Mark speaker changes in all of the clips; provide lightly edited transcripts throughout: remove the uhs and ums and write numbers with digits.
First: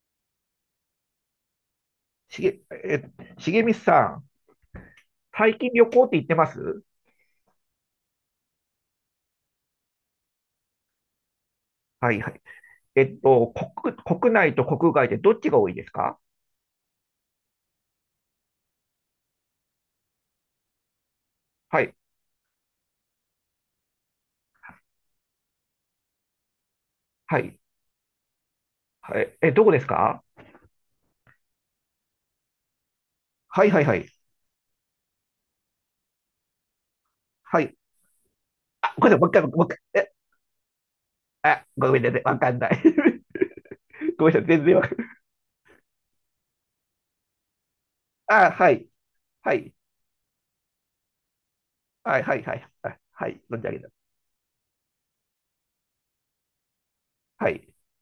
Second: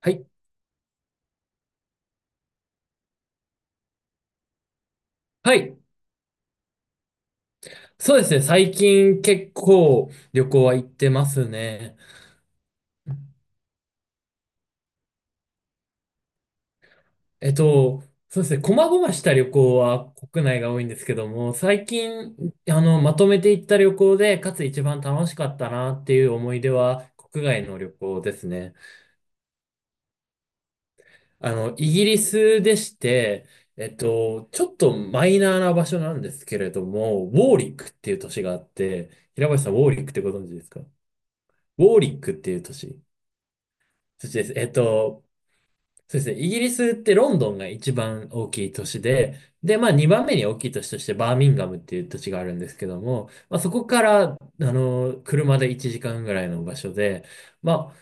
Speaker 1: はい。
Speaker 2: しげ、え、しげみさん、
Speaker 1: は
Speaker 2: 最近
Speaker 1: い。
Speaker 2: 旅行って行ってます
Speaker 1: そうですね。最近結構旅行は行ってますね。
Speaker 2: はいはい。えっと、国内と国外でどっちが多いですか？
Speaker 1: えっと、そうですね。細々した旅行は国内が多いんですけども、
Speaker 2: は
Speaker 1: 最
Speaker 2: い、
Speaker 1: 近、まとめて行った旅行で、かつ一番楽しかったなっていう思い出は、
Speaker 2: は
Speaker 1: 国
Speaker 2: い、
Speaker 1: 外の旅行ですね。
Speaker 2: はい。え、どこですか？
Speaker 1: イギリスでして、
Speaker 2: はいはいはい。
Speaker 1: ちょっとマイナーな場所なんですけれども、ウォー
Speaker 2: は
Speaker 1: リ
Speaker 2: い。
Speaker 1: ックっていう都市があっ
Speaker 2: あ、ごめ
Speaker 1: て、
Speaker 2: んなさい、も
Speaker 1: 平林
Speaker 2: う一
Speaker 1: さん、
Speaker 2: 回。
Speaker 1: ウォーリックってご存知ですか？ウ
Speaker 2: あ、ご
Speaker 1: ォー
Speaker 2: めんな
Speaker 1: リ
Speaker 2: さ
Speaker 1: ッ
Speaker 2: い、
Speaker 1: クっ
Speaker 2: わ
Speaker 1: て
Speaker 2: か
Speaker 1: い
Speaker 2: ん
Speaker 1: う
Speaker 2: な
Speaker 1: 都
Speaker 2: い。
Speaker 1: 市。
Speaker 2: ご
Speaker 1: そ
Speaker 2: め
Speaker 1: し
Speaker 2: んな
Speaker 1: て
Speaker 2: さ
Speaker 1: で
Speaker 2: い、
Speaker 1: す。
Speaker 2: 全然わかんない。
Speaker 1: そうですね。イギリスってロンドンが一番
Speaker 2: あ、
Speaker 1: 大き
Speaker 2: は
Speaker 1: い都
Speaker 2: い、
Speaker 1: 市で、
Speaker 2: はい、
Speaker 1: で、2番目に大きい都市としてバーミンガムっていう
Speaker 2: は
Speaker 1: 土
Speaker 2: い、
Speaker 1: 地
Speaker 2: は
Speaker 1: が
Speaker 2: い、
Speaker 1: あ
Speaker 2: は
Speaker 1: るんで
Speaker 2: い、
Speaker 1: すけ
Speaker 2: はい、
Speaker 1: ど
Speaker 2: は
Speaker 1: も、
Speaker 2: い、存じ
Speaker 1: そ
Speaker 2: 上げ
Speaker 1: こ
Speaker 2: た。
Speaker 1: から、車で1時間ぐらいの場所で、
Speaker 2: はい、
Speaker 1: ま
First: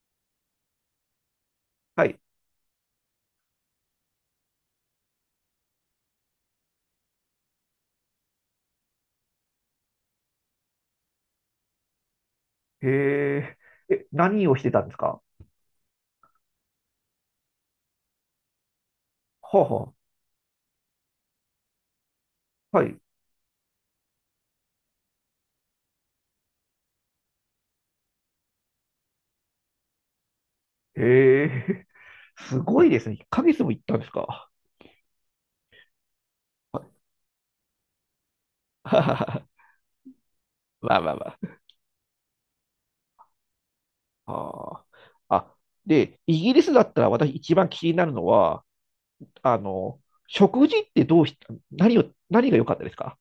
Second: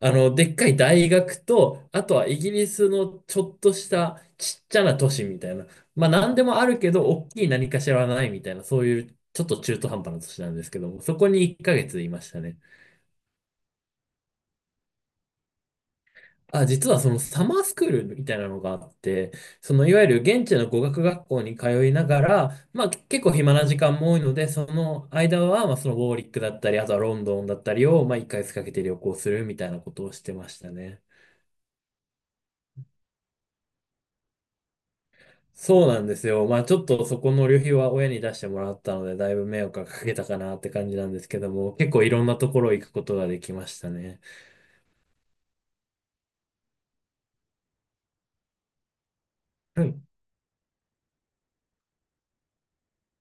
Speaker 1: あ、でっかい大学と、あ
Speaker 2: は
Speaker 1: と
Speaker 2: い。
Speaker 1: はイギリスのちょっとしたちっちゃな都市みたいな、何でもあるけど、大きい何かしらはないみたいな、そういうちょっと中途半端な都市なんですけども、そこに1ヶ月いましたね。
Speaker 2: へえ、何をしてたんですか？
Speaker 1: あ、実はそのサマースクールみたいなのがあって、
Speaker 2: はあ、
Speaker 1: その
Speaker 2: は
Speaker 1: いわゆる現地の語学学校に通いながら、
Speaker 2: あ、は
Speaker 1: まあけ
Speaker 2: い。
Speaker 1: 結構暇な時間も多いので、その間はそのウォーリックだったり、あとはロンドンだったりを1ヶ月かけて旅行するみたいなことをしてましたね。
Speaker 2: へえ、すごいですね。1ヶ月も行ったんですか。
Speaker 1: そうなんですよ。ちょっとそこの旅費は親に出してもらった
Speaker 2: は
Speaker 1: の
Speaker 2: はは
Speaker 1: で、だいぶ
Speaker 2: は。
Speaker 1: 迷惑がかけたかなって 感
Speaker 2: ま
Speaker 1: じ
Speaker 2: あ
Speaker 1: な
Speaker 2: ま
Speaker 1: ん
Speaker 2: あ
Speaker 1: で
Speaker 2: ま
Speaker 1: すけど
Speaker 2: あ。
Speaker 1: も、結構いろんなところ行くことができましたね。
Speaker 2: あー、あ。で、イギリスだったら私一番気になるのは、あの、食事ってどうし、何を、何が良かったですか？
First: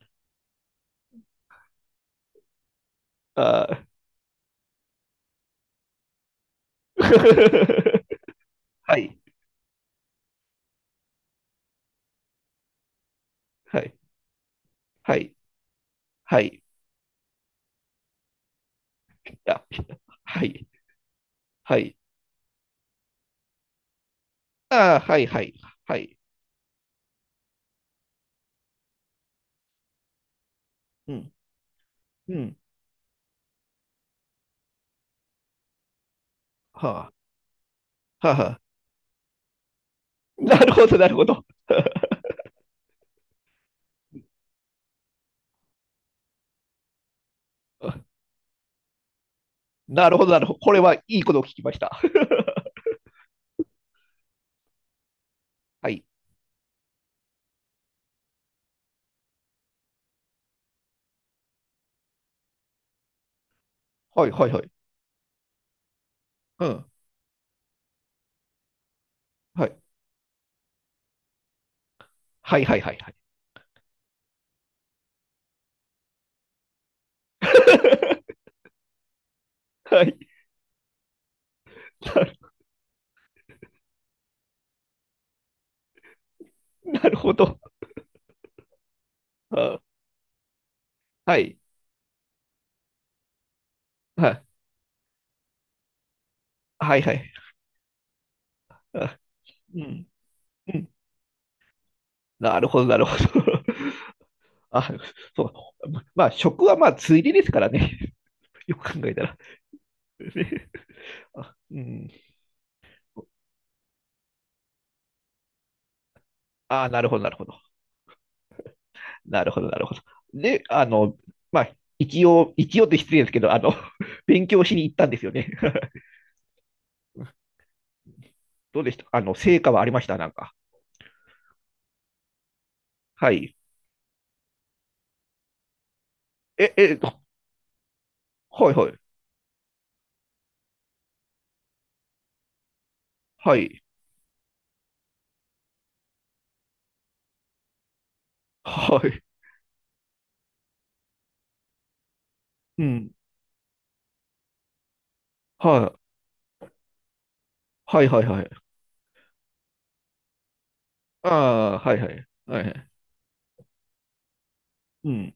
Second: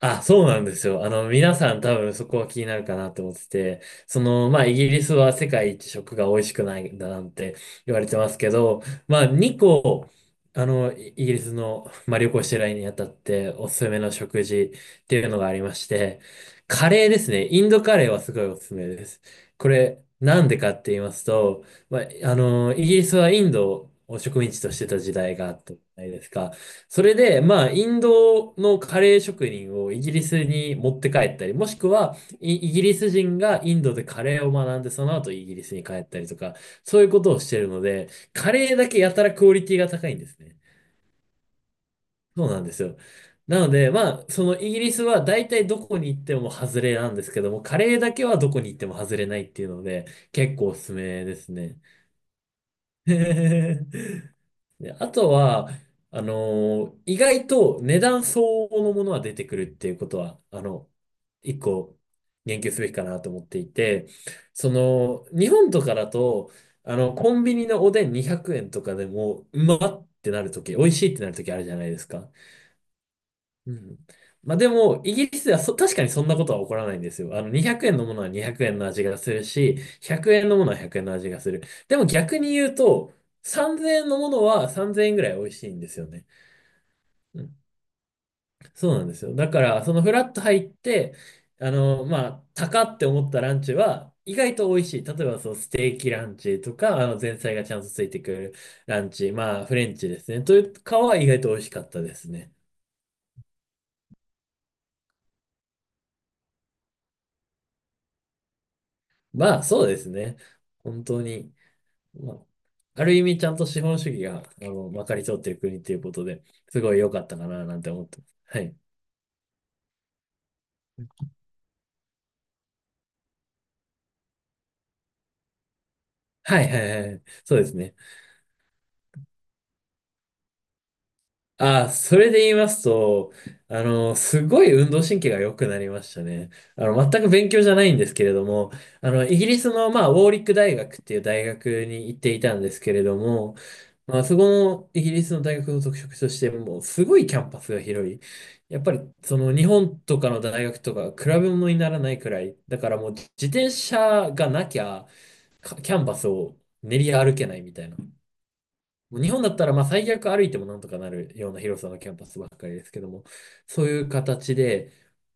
Speaker 1: あ、そうなんですよ。皆さん多分そこは気になるかなと思って
Speaker 2: あ
Speaker 1: て、
Speaker 2: ー
Speaker 1: イギリスは世界一食が美味しくないん だなんて言われてますけど、
Speaker 2: はい、
Speaker 1: 2個、イギリスの、旅行してる間にあたっておす
Speaker 2: は
Speaker 1: す
Speaker 2: い、
Speaker 1: めの食事っ
Speaker 2: は
Speaker 1: ていう
Speaker 2: い、
Speaker 1: のがありまして、
Speaker 2: はい、
Speaker 1: カレーですね。インドカレーはすごいおすすめです。
Speaker 2: あ、
Speaker 1: これ、な
Speaker 2: は
Speaker 1: んで
Speaker 2: い、
Speaker 1: かって言いますと、
Speaker 2: はい、
Speaker 1: まあ、イギリスはインドを植民地として
Speaker 2: あ
Speaker 1: た
Speaker 2: ー、
Speaker 1: 時
Speaker 2: はい、
Speaker 1: 代
Speaker 2: は
Speaker 1: があ
Speaker 2: い、
Speaker 1: ったじ
Speaker 2: は
Speaker 1: ゃない
Speaker 2: い、
Speaker 1: ですか。それで、インドのカレー職人をイギリスに持って
Speaker 2: う
Speaker 1: 帰
Speaker 2: ん、
Speaker 1: ったり、もしくは
Speaker 2: う
Speaker 1: イ、
Speaker 2: ん、
Speaker 1: イギリス人がインドでカレーを学んで、その後イギリスに帰ったりとか、そういう
Speaker 2: は
Speaker 1: ことをしてるので、
Speaker 2: あ、はあ、は
Speaker 1: カ
Speaker 2: あ
Speaker 1: レーだけやたらクオリティが高いんで すね。
Speaker 2: なるほど、なるほど。
Speaker 1: そうなんですよ。なので、そのイギリスは大体どこに行っても外れなんですけども、カレーだ けはどこに行っても外れないっていうので、
Speaker 2: なるほど、なるほ
Speaker 1: 結
Speaker 2: ど。
Speaker 1: 構
Speaker 2: こ
Speaker 1: お
Speaker 2: れ
Speaker 1: すす
Speaker 2: はいい
Speaker 1: め
Speaker 2: こ
Speaker 1: で
Speaker 2: とを聞
Speaker 1: す
Speaker 2: きまし
Speaker 1: ね。
Speaker 2: た。
Speaker 1: で、あとは、
Speaker 2: はい、
Speaker 1: 意外と値段相応のものは出てくるっていうことは、一個言及すべきかなと思っていて、
Speaker 2: はい、はい、はい、
Speaker 1: 日本とかだと、
Speaker 2: うん、
Speaker 1: コンビニのおでん200円とかでも、う
Speaker 2: は
Speaker 1: ま
Speaker 2: い、
Speaker 1: っってなるとき、美味しいってなるときあるじゃないですか。
Speaker 2: はい、はい、はい、はい。
Speaker 1: うん。でも、イギリスでは確かにそんなことは起こらないんですよ。200円のものは 200円の味がするし、
Speaker 2: はい、
Speaker 1: 100円のものは100円の味がする。でも逆に言うと、3000円のものは3000円ぐらい美味しいんですよね。
Speaker 2: なるほ
Speaker 1: うん、
Speaker 2: ど。
Speaker 1: そうなんですよ。だから、
Speaker 2: あ、
Speaker 1: そのフラット入って、
Speaker 2: はい。
Speaker 1: 高って思ったランチは、
Speaker 2: は
Speaker 1: 意
Speaker 2: い。
Speaker 1: 外と美味しい。例えば、そう、ステーキランチと
Speaker 2: は
Speaker 1: か、
Speaker 2: いはい。
Speaker 1: 前菜がちゃんとついてくるラン
Speaker 2: あ、
Speaker 1: チ、フ
Speaker 2: う
Speaker 1: レン
Speaker 2: ん。
Speaker 1: チですね。とい
Speaker 2: う
Speaker 1: う
Speaker 2: ん。
Speaker 1: かは意外と美味しかったですね。
Speaker 2: なるほど、なるほど。あ、そう。まあ、食はまあ、ついでですからね。よく考えたら。
Speaker 1: そうです ね。
Speaker 2: ね、
Speaker 1: 本当に。
Speaker 2: あ、うん。
Speaker 1: まあ、ある意味ちゃんと資本主義が、まかり通っている国っていうことで、す
Speaker 2: あ、
Speaker 1: ごい
Speaker 2: なる
Speaker 1: 良
Speaker 2: ほ
Speaker 1: か
Speaker 2: ど、
Speaker 1: っ
Speaker 2: なる
Speaker 1: た
Speaker 2: ほ
Speaker 1: か
Speaker 2: ど。
Speaker 1: ななんて思ってます。はい。
Speaker 2: なるほど、なるほど。で、あの、まあ、一応って失礼ですけど、あの、勉強しに行ったんですよね。
Speaker 1: はいはいはい。そうですね。
Speaker 2: どうでしたあの、成果はありましたなんか？
Speaker 1: あ、それで言います
Speaker 2: は
Speaker 1: と、
Speaker 2: い。
Speaker 1: すごい運動神経が良くなりましたね。
Speaker 2: え、え、
Speaker 1: 全く勉強じゃないんですけれど
Speaker 2: は
Speaker 1: も、
Speaker 2: いはい。
Speaker 1: イギリスの、ウォーリック大学っていう大学に行っていたんですけれど
Speaker 2: は
Speaker 1: も、
Speaker 2: い。
Speaker 1: そこのイギリスの大学の特色として、もう、すごいキャンパスが広い。やっぱ
Speaker 2: は
Speaker 1: り、
Speaker 2: い。
Speaker 1: その、日本とかの大学とか、比べ物にならないくらい、だ
Speaker 2: う
Speaker 1: からもう、
Speaker 2: ん。
Speaker 1: 自転車がなきゃ、
Speaker 2: は
Speaker 1: キ
Speaker 2: い。
Speaker 1: ャンパスを練り歩けないみたいな。
Speaker 2: はいはいはい。
Speaker 1: もう日本だったら最悪歩いてもなんとかな
Speaker 2: あ
Speaker 1: るような
Speaker 2: あ、
Speaker 1: 広さ
Speaker 2: は
Speaker 1: の
Speaker 2: い
Speaker 1: キ
Speaker 2: は
Speaker 1: ャ
Speaker 2: い。
Speaker 1: ンパスばっ
Speaker 2: はい
Speaker 1: か
Speaker 2: は
Speaker 1: りで
Speaker 2: い。
Speaker 1: すけども、そういう形で、
Speaker 2: うん。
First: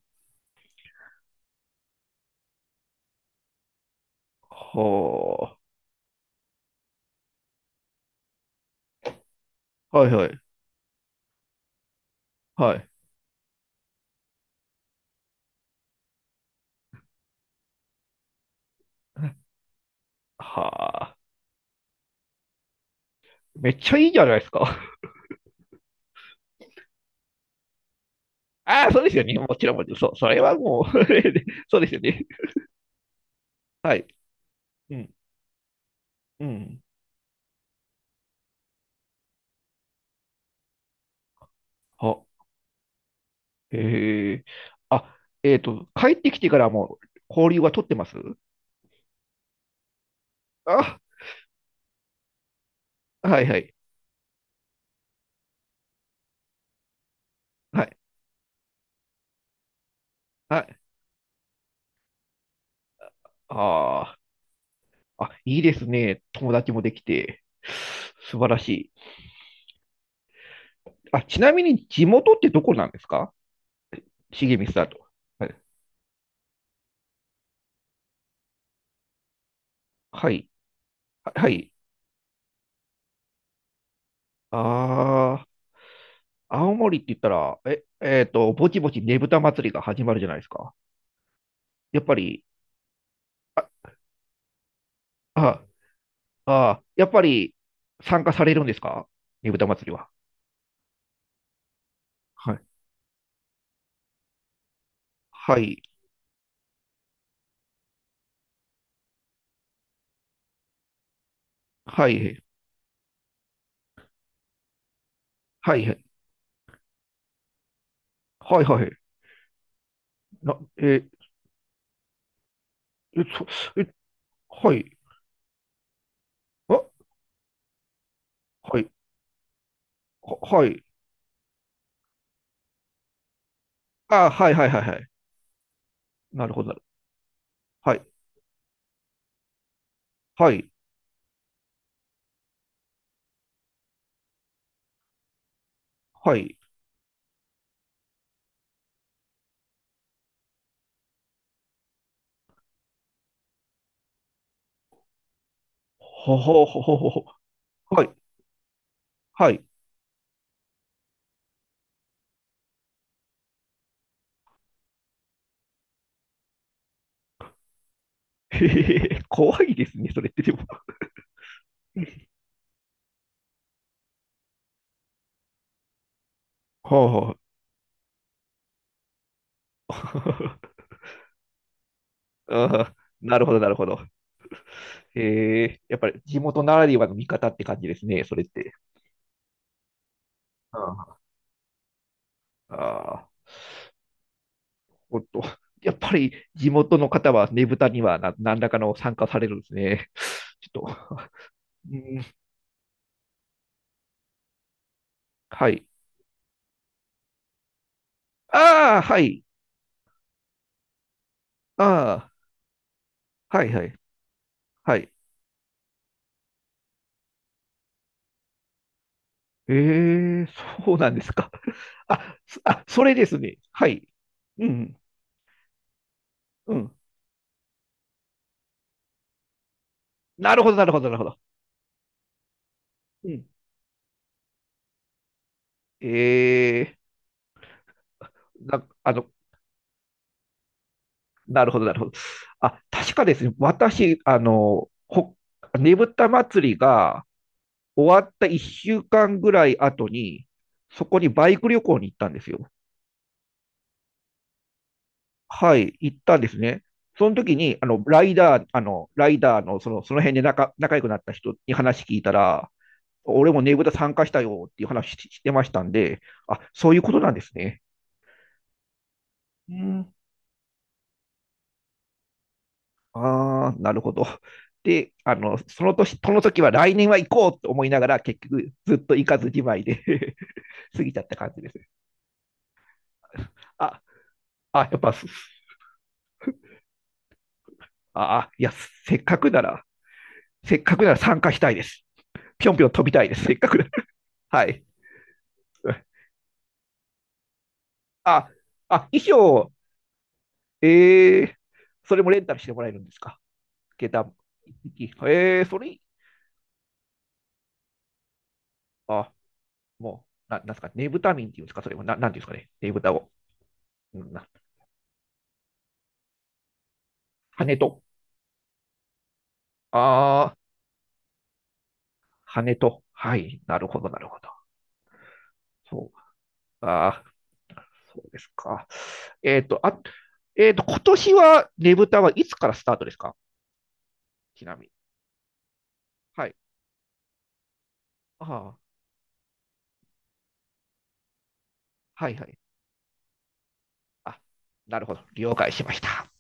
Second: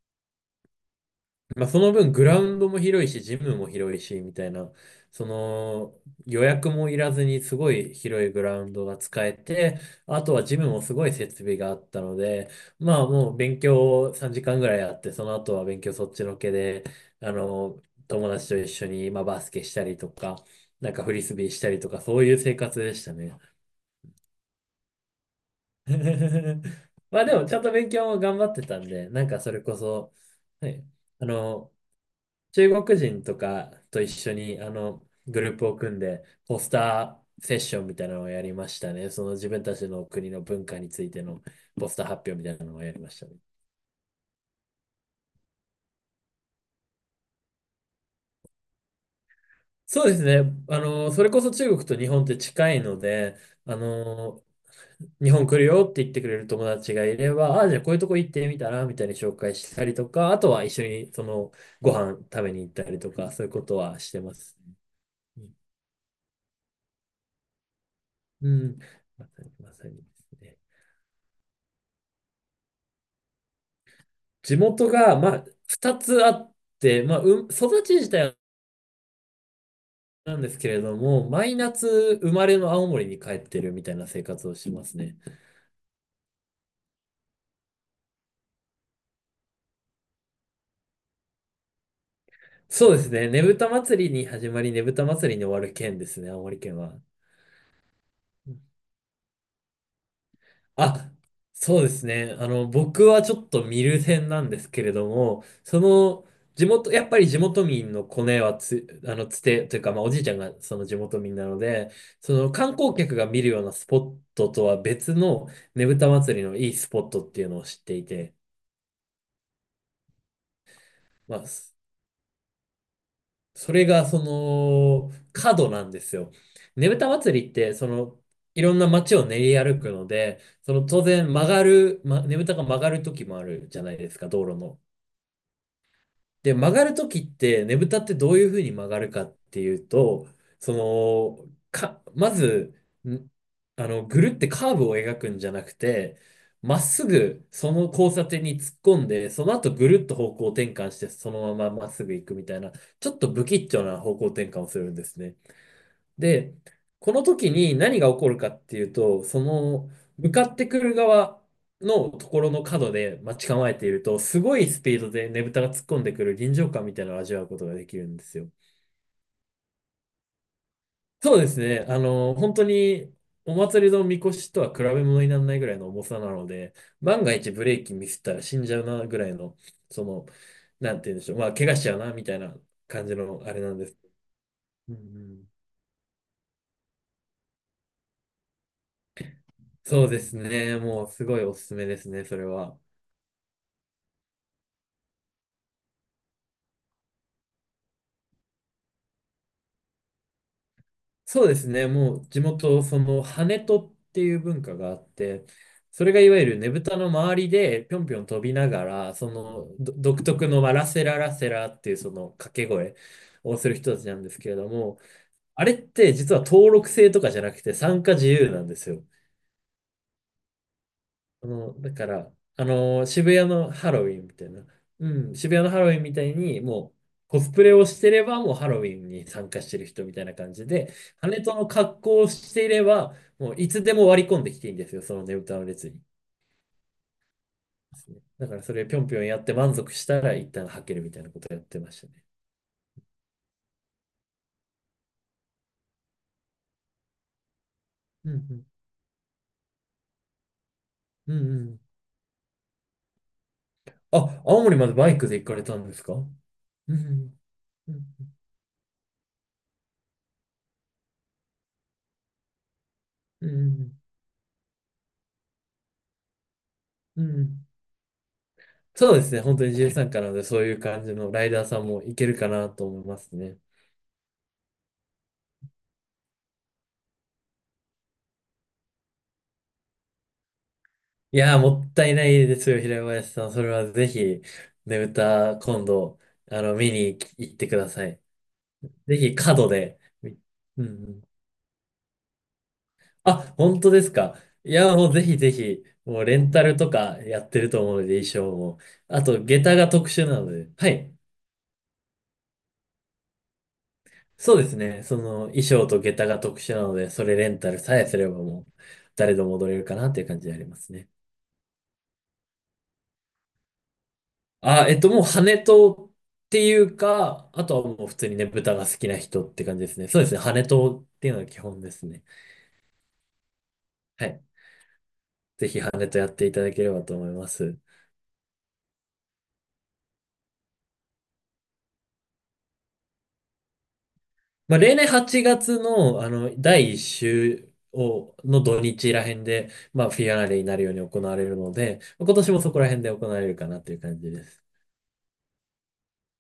Speaker 1: その分グラウンドも広いし、ジムも広いし、みたいな、そ
Speaker 2: は
Speaker 1: の予約もいらずにすごい広いグラウンドが使えて、
Speaker 2: あ。はい
Speaker 1: あ
Speaker 2: は
Speaker 1: と
Speaker 2: い。
Speaker 1: はジムもすごい設備があったので、
Speaker 2: はい。
Speaker 1: もう勉強を3時間ぐらいやって、その後は勉強そっちのけで、あの、友達と一緒にバスケしたりとか、
Speaker 2: は
Speaker 1: なんかフ
Speaker 2: あ。
Speaker 1: リスビーしたりとか、そういう生活でしたね。
Speaker 2: めっちゃいいじゃないですか。
Speaker 1: でも、ちゃんと勉強も頑張って たん
Speaker 2: ああ、そう
Speaker 1: で、
Speaker 2: です
Speaker 1: な
Speaker 2: よ
Speaker 1: ん
Speaker 2: ね。
Speaker 1: かそれこ
Speaker 2: もちろん。そ
Speaker 1: そ、
Speaker 2: う、それは
Speaker 1: は
Speaker 2: も
Speaker 1: い、
Speaker 2: う
Speaker 1: あ の、
Speaker 2: そうですよね。
Speaker 1: 中国人とか
Speaker 2: は
Speaker 1: と
Speaker 2: い。
Speaker 1: 一緒に、
Speaker 2: うん。
Speaker 1: グループを組んで、
Speaker 2: う
Speaker 1: ポス
Speaker 2: ん。
Speaker 1: ターセッションみたいなのをやりましたね。その自分たちの国の文化についてのポスター発表
Speaker 2: あ、
Speaker 1: みたいなのをやりましたね。
Speaker 2: へえ。あ、帰ってきてからも交流は取ってます
Speaker 1: そうですね。
Speaker 2: あ、
Speaker 1: それこそ中国と日本って近いので、
Speaker 2: はいはい。
Speaker 1: あの、日本来るよって言ってくれる友達がいれば、あ、じゃあ
Speaker 2: は
Speaker 1: こうい
Speaker 2: い。
Speaker 1: うとこ行ってみたらみたいに紹介したりとか、あと
Speaker 2: は
Speaker 1: は一
Speaker 2: い。
Speaker 1: 緒にそのご飯食べに行ったりとか、そういうことはし
Speaker 2: あ
Speaker 1: てます。
Speaker 2: あ。あ、いいですね。友達もできて。素
Speaker 1: う
Speaker 2: 晴らし
Speaker 1: ん。
Speaker 2: い。
Speaker 1: まさに、まさにですね。
Speaker 2: あ、ちなみに地元ってどこなんですか、重
Speaker 1: 地
Speaker 2: 光さん
Speaker 1: 元
Speaker 2: と？
Speaker 1: が、
Speaker 2: はい。
Speaker 1: 二つあって、育ち自体は
Speaker 2: は
Speaker 1: なん
Speaker 2: い。
Speaker 1: ですけれども、
Speaker 2: は
Speaker 1: 毎
Speaker 2: い。
Speaker 1: 夏生まれの青森に帰ってるみたいな生活をしてますね。
Speaker 2: ああ。青森って言ったら、ぼちぼちねぶた祭りが始まるじゃないですか。やっぱり、
Speaker 1: そうですね。ねぶた
Speaker 2: あ、
Speaker 1: 祭りに始まり、ねぶた祭りに終わ
Speaker 2: あ、
Speaker 1: る県ですね、青森県
Speaker 2: あ、
Speaker 1: は。
Speaker 2: やっぱり参加されるんですか、ねぶた祭りは？
Speaker 1: あ、そうですね。
Speaker 2: はい。
Speaker 1: 僕はちょっと見る線なんですけれども、
Speaker 2: はい、
Speaker 1: やっぱり地元民のコネはつ、あの、つて、というか、おじいちゃんがその地元民なので、
Speaker 2: は
Speaker 1: そ
Speaker 2: い、
Speaker 1: の観光客が見るようなスポットとは別の
Speaker 2: はい、
Speaker 1: ね
Speaker 2: は
Speaker 1: ぶ
Speaker 2: い、
Speaker 1: た祭りのいいスポットっていうのを知っていて、
Speaker 2: はい、はい。な、え
Speaker 1: まあ、そ
Speaker 2: ー、え、
Speaker 1: そ
Speaker 2: そ、
Speaker 1: れ
Speaker 2: え、
Speaker 1: が
Speaker 2: はい、
Speaker 1: 角なんですよ。
Speaker 2: あ、
Speaker 1: ねぶた祭りって、いろ
Speaker 2: は
Speaker 1: んな
Speaker 2: い、
Speaker 1: 街を練り歩くので、
Speaker 2: は
Speaker 1: そ
Speaker 2: い。
Speaker 1: の当然曲がる、ま、ねぶたが曲がる時もあるじゃないです
Speaker 2: あ、
Speaker 1: か、道
Speaker 2: はい、
Speaker 1: 路
Speaker 2: はい、は
Speaker 1: の。
Speaker 2: い、はい。なる
Speaker 1: で、
Speaker 2: ほど、
Speaker 1: 曲
Speaker 2: なる
Speaker 1: がるときって、ねぶ
Speaker 2: ほ
Speaker 1: た
Speaker 2: ど。はい、
Speaker 1: ってどういうふうに曲がるかっていうと、
Speaker 2: はい、
Speaker 1: そまず、んぐるってカーブを描くんじゃなくて、
Speaker 2: はい。
Speaker 1: まっすぐその交差点に突っ込んで、その後ぐるっと方向転換して、そのまままっすぐ行くみたいな、ちょっと不吉祥な方向転換をするんですね。
Speaker 2: ほ
Speaker 1: で、
Speaker 2: ほほほほ
Speaker 1: この
Speaker 2: ほ。
Speaker 1: 時に何
Speaker 2: は
Speaker 1: が
Speaker 2: い、
Speaker 1: 起こるかっていうと、
Speaker 2: はい。
Speaker 1: 向かってくる側のところの角で待ち構えていると、すごいスピードでねぶたが突っ込んでくる臨場感みたいなのを味わうことができるんです よ。
Speaker 2: へへへ、怖いですね、それってでも。
Speaker 1: そうですね。本当に、お祭りのみこしとは比べ物にならないぐらいの重さなので、万が
Speaker 2: は
Speaker 1: 一ブレーキミスったら死んじゃうなぐらいの、
Speaker 2: あ、
Speaker 1: その、
Speaker 2: は
Speaker 1: なんて言うんでしょう。怪我しちゃうなみたい
Speaker 2: あ。
Speaker 1: な
Speaker 2: ああ、
Speaker 1: 感じ
Speaker 2: な
Speaker 1: の
Speaker 2: るほ
Speaker 1: あ
Speaker 2: ど、
Speaker 1: れ
Speaker 2: な
Speaker 1: な
Speaker 2: る
Speaker 1: ん
Speaker 2: ほ
Speaker 1: で
Speaker 2: ど。
Speaker 1: す。うんうん、
Speaker 2: へえ、やっぱり地元ならではの見方って感じですね、それって。
Speaker 1: そうですね。
Speaker 2: うん、
Speaker 1: もう
Speaker 2: あ
Speaker 1: すごいおすすめですね、それは。
Speaker 2: あ、ほんと。やっぱり地元の方はねぶたにはな何らかの参加されるんですね。ちょっと、
Speaker 1: そうですね。
Speaker 2: う
Speaker 1: も
Speaker 2: ん、
Speaker 1: う地元、その跳人っていう文化があって、
Speaker 2: はい。
Speaker 1: それがいわゆるねぶたの周りでぴょんぴょん飛びなが
Speaker 2: ああ、
Speaker 1: ら、
Speaker 2: は
Speaker 1: そ
Speaker 2: い。
Speaker 1: の独特のラセララセラっていうそ
Speaker 2: あ
Speaker 1: の掛け声
Speaker 2: あ、
Speaker 1: を
Speaker 2: は
Speaker 1: す
Speaker 2: い、
Speaker 1: る
Speaker 2: はい、
Speaker 1: 人たちなんですけれど
Speaker 2: は
Speaker 1: も、
Speaker 2: い。
Speaker 1: あれって実は登録制とかじゃなくて参加自由なんですよ。
Speaker 2: ええ、そうなんですか。
Speaker 1: だから、
Speaker 2: それで
Speaker 1: 渋
Speaker 2: す
Speaker 1: 谷
Speaker 2: ね。
Speaker 1: の
Speaker 2: は
Speaker 1: ハロ
Speaker 2: い。
Speaker 1: ウィンみたい
Speaker 2: う
Speaker 1: な、
Speaker 2: ん、
Speaker 1: うん、渋谷のハロウィンみたいに、
Speaker 2: う
Speaker 1: も
Speaker 2: ん。
Speaker 1: う、コスプレをしてれば、もうハロウィンに参加してる人みたいな感
Speaker 2: なる
Speaker 1: じ
Speaker 2: ほど、なる
Speaker 1: で、
Speaker 2: ほど、なるほど。
Speaker 1: 羽との格好をしていれば、
Speaker 2: うん。
Speaker 1: もういつでも割り込んできていいんですよ、そのねぶたの列に。
Speaker 2: ええ、
Speaker 1: ですねだからそ
Speaker 2: な、
Speaker 1: れぴょん
Speaker 2: あ
Speaker 1: ぴょん
Speaker 2: の、
Speaker 1: やって満足したら一旦吐けるみたいなことをや
Speaker 2: な
Speaker 1: っ
Speaker 2: るほ
Speaker 1: て
Speaker 2: ど、
Speaker 1: ま
Speaker 2: なる
Speaker 1: し
Speaker 2: ほ
Speaker 1: た
Speaker 2: ど。
Speaker 1: ね。
Speaker 2: あ、確かですね、私、ねぶた祭りが終わ
Speaker 1: うん
Speaker 2: っ
Speaker 1: う
Speaker 2: た
Speaker 1: ん。
Speaker 2: 1週間ぐらい後に、そこに
Speaker 1: うん
Speaker 2: バイ
Speaker 1: う
Speaker 2: ク
Speaker 1: ん。
Speaker 2: 旅行に行ったんですよ。
Speaker 1: あ、青森までバイクで行かれ
Speaker 2: は
Speaker 1: たんで
Speaker 2: い、
Speaker 1: す
Speaker 2: 行
Speaker 1: か？
Speaker 2: っ
Speaker 1: うん
Speaker 2: たんですね。
Speaker 1: う
Speaker 2: その
Speaker 1: ん。
Speaker 2: 時に、
Speaker 1: うん
Speaker 2: ライダーの、その辺で仲良くなった人に話聞いたら、
Speaker 1: うん。
Speaker 2: 俺
Speaker 1: う
Speaker 2: も
Speaker 1: んう
Speaker 2: ねぶた
Speaker 1: ん。
Speaker 2: 参加したよっていう話ししてましたんで、あ、そういうこと
Speaker 1: う
Speaker 2: なん
Speaker 1: んう
Speaker 2: です
Speaker 1: ん。
Speaker 2: ね。
Speaker 1: そうですね。本当に
Speaker 2: う
Speaker 1: 自由参
Speaker 2: ん、
Speaker 1: 加なので、そういう感じのライダーさんもいけるかなと思いますね。
Speaker 2: ああ、なるほど。で、あの、その年、その時は来年は行こうと思いながら、結局ずっと行かずじまいで 過ぎちゃった
Speaker 1: い
Speaker 2: 感
Speaker 1: やー、
Speaker 2: じで
Speaker 1: も
Speaker 2: す。
Speaker 1: ったいないですよ、平林さん。それは
Speaker 2: あ、
Speaker 1: ぜひ、
Speaker 2: あ、やっ
Speaker 1: ねぶ
Speaker 2: ぱ、す
Speaker 1: た、今度、見に行ってください。
Speaker 2: あ、あいや、せ
Speaker 1: ぜ
Speaker 2: っ
Speaker 1: ひ、
Speaker 2: かくな
Speaker 1: 角
Speaker 2: ら、
Speaker 1: で。
Speaker 2: せ
Speaker 1: う
Speaker 2: っ
Speaker 1: んう
Speaker 2: かくなら
Speaker 1: ん。
Speaker 2: 参加したいです。ぴょんぴょん飛びたいで
Speaker 1: あ、
Speaker 2: す。せっかく
Speaker 1: 本
Speaker 2: なら。
Speaker 1: 当で すか？
Speaker 2: は
Speaker 1: い
Speaker 2: い。
Speaker 1: やー、もうぜひぜひ、もうレンタルとかやってると思うので、衣
Speaker 2: あ、
Speaker 1: 装も。
Speaker 2: 衣
Speaker 1: あと、下
Speaker 2: 装、
Speaker 1: 駄が特殊なので。
Speaker 2: え
Speaker 1: はい。
Speaker 2: ー、それもレンタルしてもらえるんですか、下駄も？
Speaker 1: そうですね。その、
Speaker 2: え
Speaker 1: 衣
Speaker 2: ー、そ
Speaker 1: 装
Speaker 2: れ、
Speaker 1: と下駄が特殊なので、それレンタルさえすればもう、
Speaker 2: あ、
Speaker 1: 誰でも踊れるかなってい
Speaker 2: も
Speaker 1: う感じ
Speaker 2: う、
Speaker 1: であ
Speaker 2: な
Speaker 1: り
Speaker 2: んで
Speaker 1: ま
Speaker 2: すか、
Speaker 1: す
Speaker 2: ね
Speaker 1: ね。
Speaker 2: ぶた民っていうんですか、それも、なんていうんですかね、ねぶたを。うんな
Speaker 1: あ、もう羽とっていうか、あ
Speaker 2: 羽
Speaker 1: とは
Speaker 2: と。
Speaker 1: もう普通にね、豚が好きな人って感じですね。そうですね。
Speaker 2: ああ、
Speaker 1: 羽とっていうのが基本ですね。
Speaker 2: 羽と。はい。なるほど、なる
Speaker 1: は
Speaker 2: ほ
Speaker 1: い。
Speaker 2: ど。
Speaker 1: ぜひ羽
Speaker 2: そ
Speaker 1: とやっていただけ
Speaker 2: う。
Speaker 1: れば
Speaker 2: あ
Speaker 1: と
Speaker 2: あ、
Speaker 1: 思います。
Speaker 2: そうですか。えっと、あ、えっと、今年はねぶたはいつからスタートですか、ちなみに？
Speaker 1: 例年8月の、
Speaker 2: はい。
Speaker 1: 第1週を、
Speaker 2: あ
Speaker 1: の
Speaker 2: あ、
Speaker 1: 土日ら辺で、フィアナーレになるように行われるので、
Speaker 2: はい
Speaker 1: 今
Speaker 2: は
Speaker 1: 年
Speaker 2: い。
Speaker 1: もそこら辺で行われるかなという感じ
Speaker 2: あ、
Speaker 1: です。
Speaker 2: なるほど。了解しました。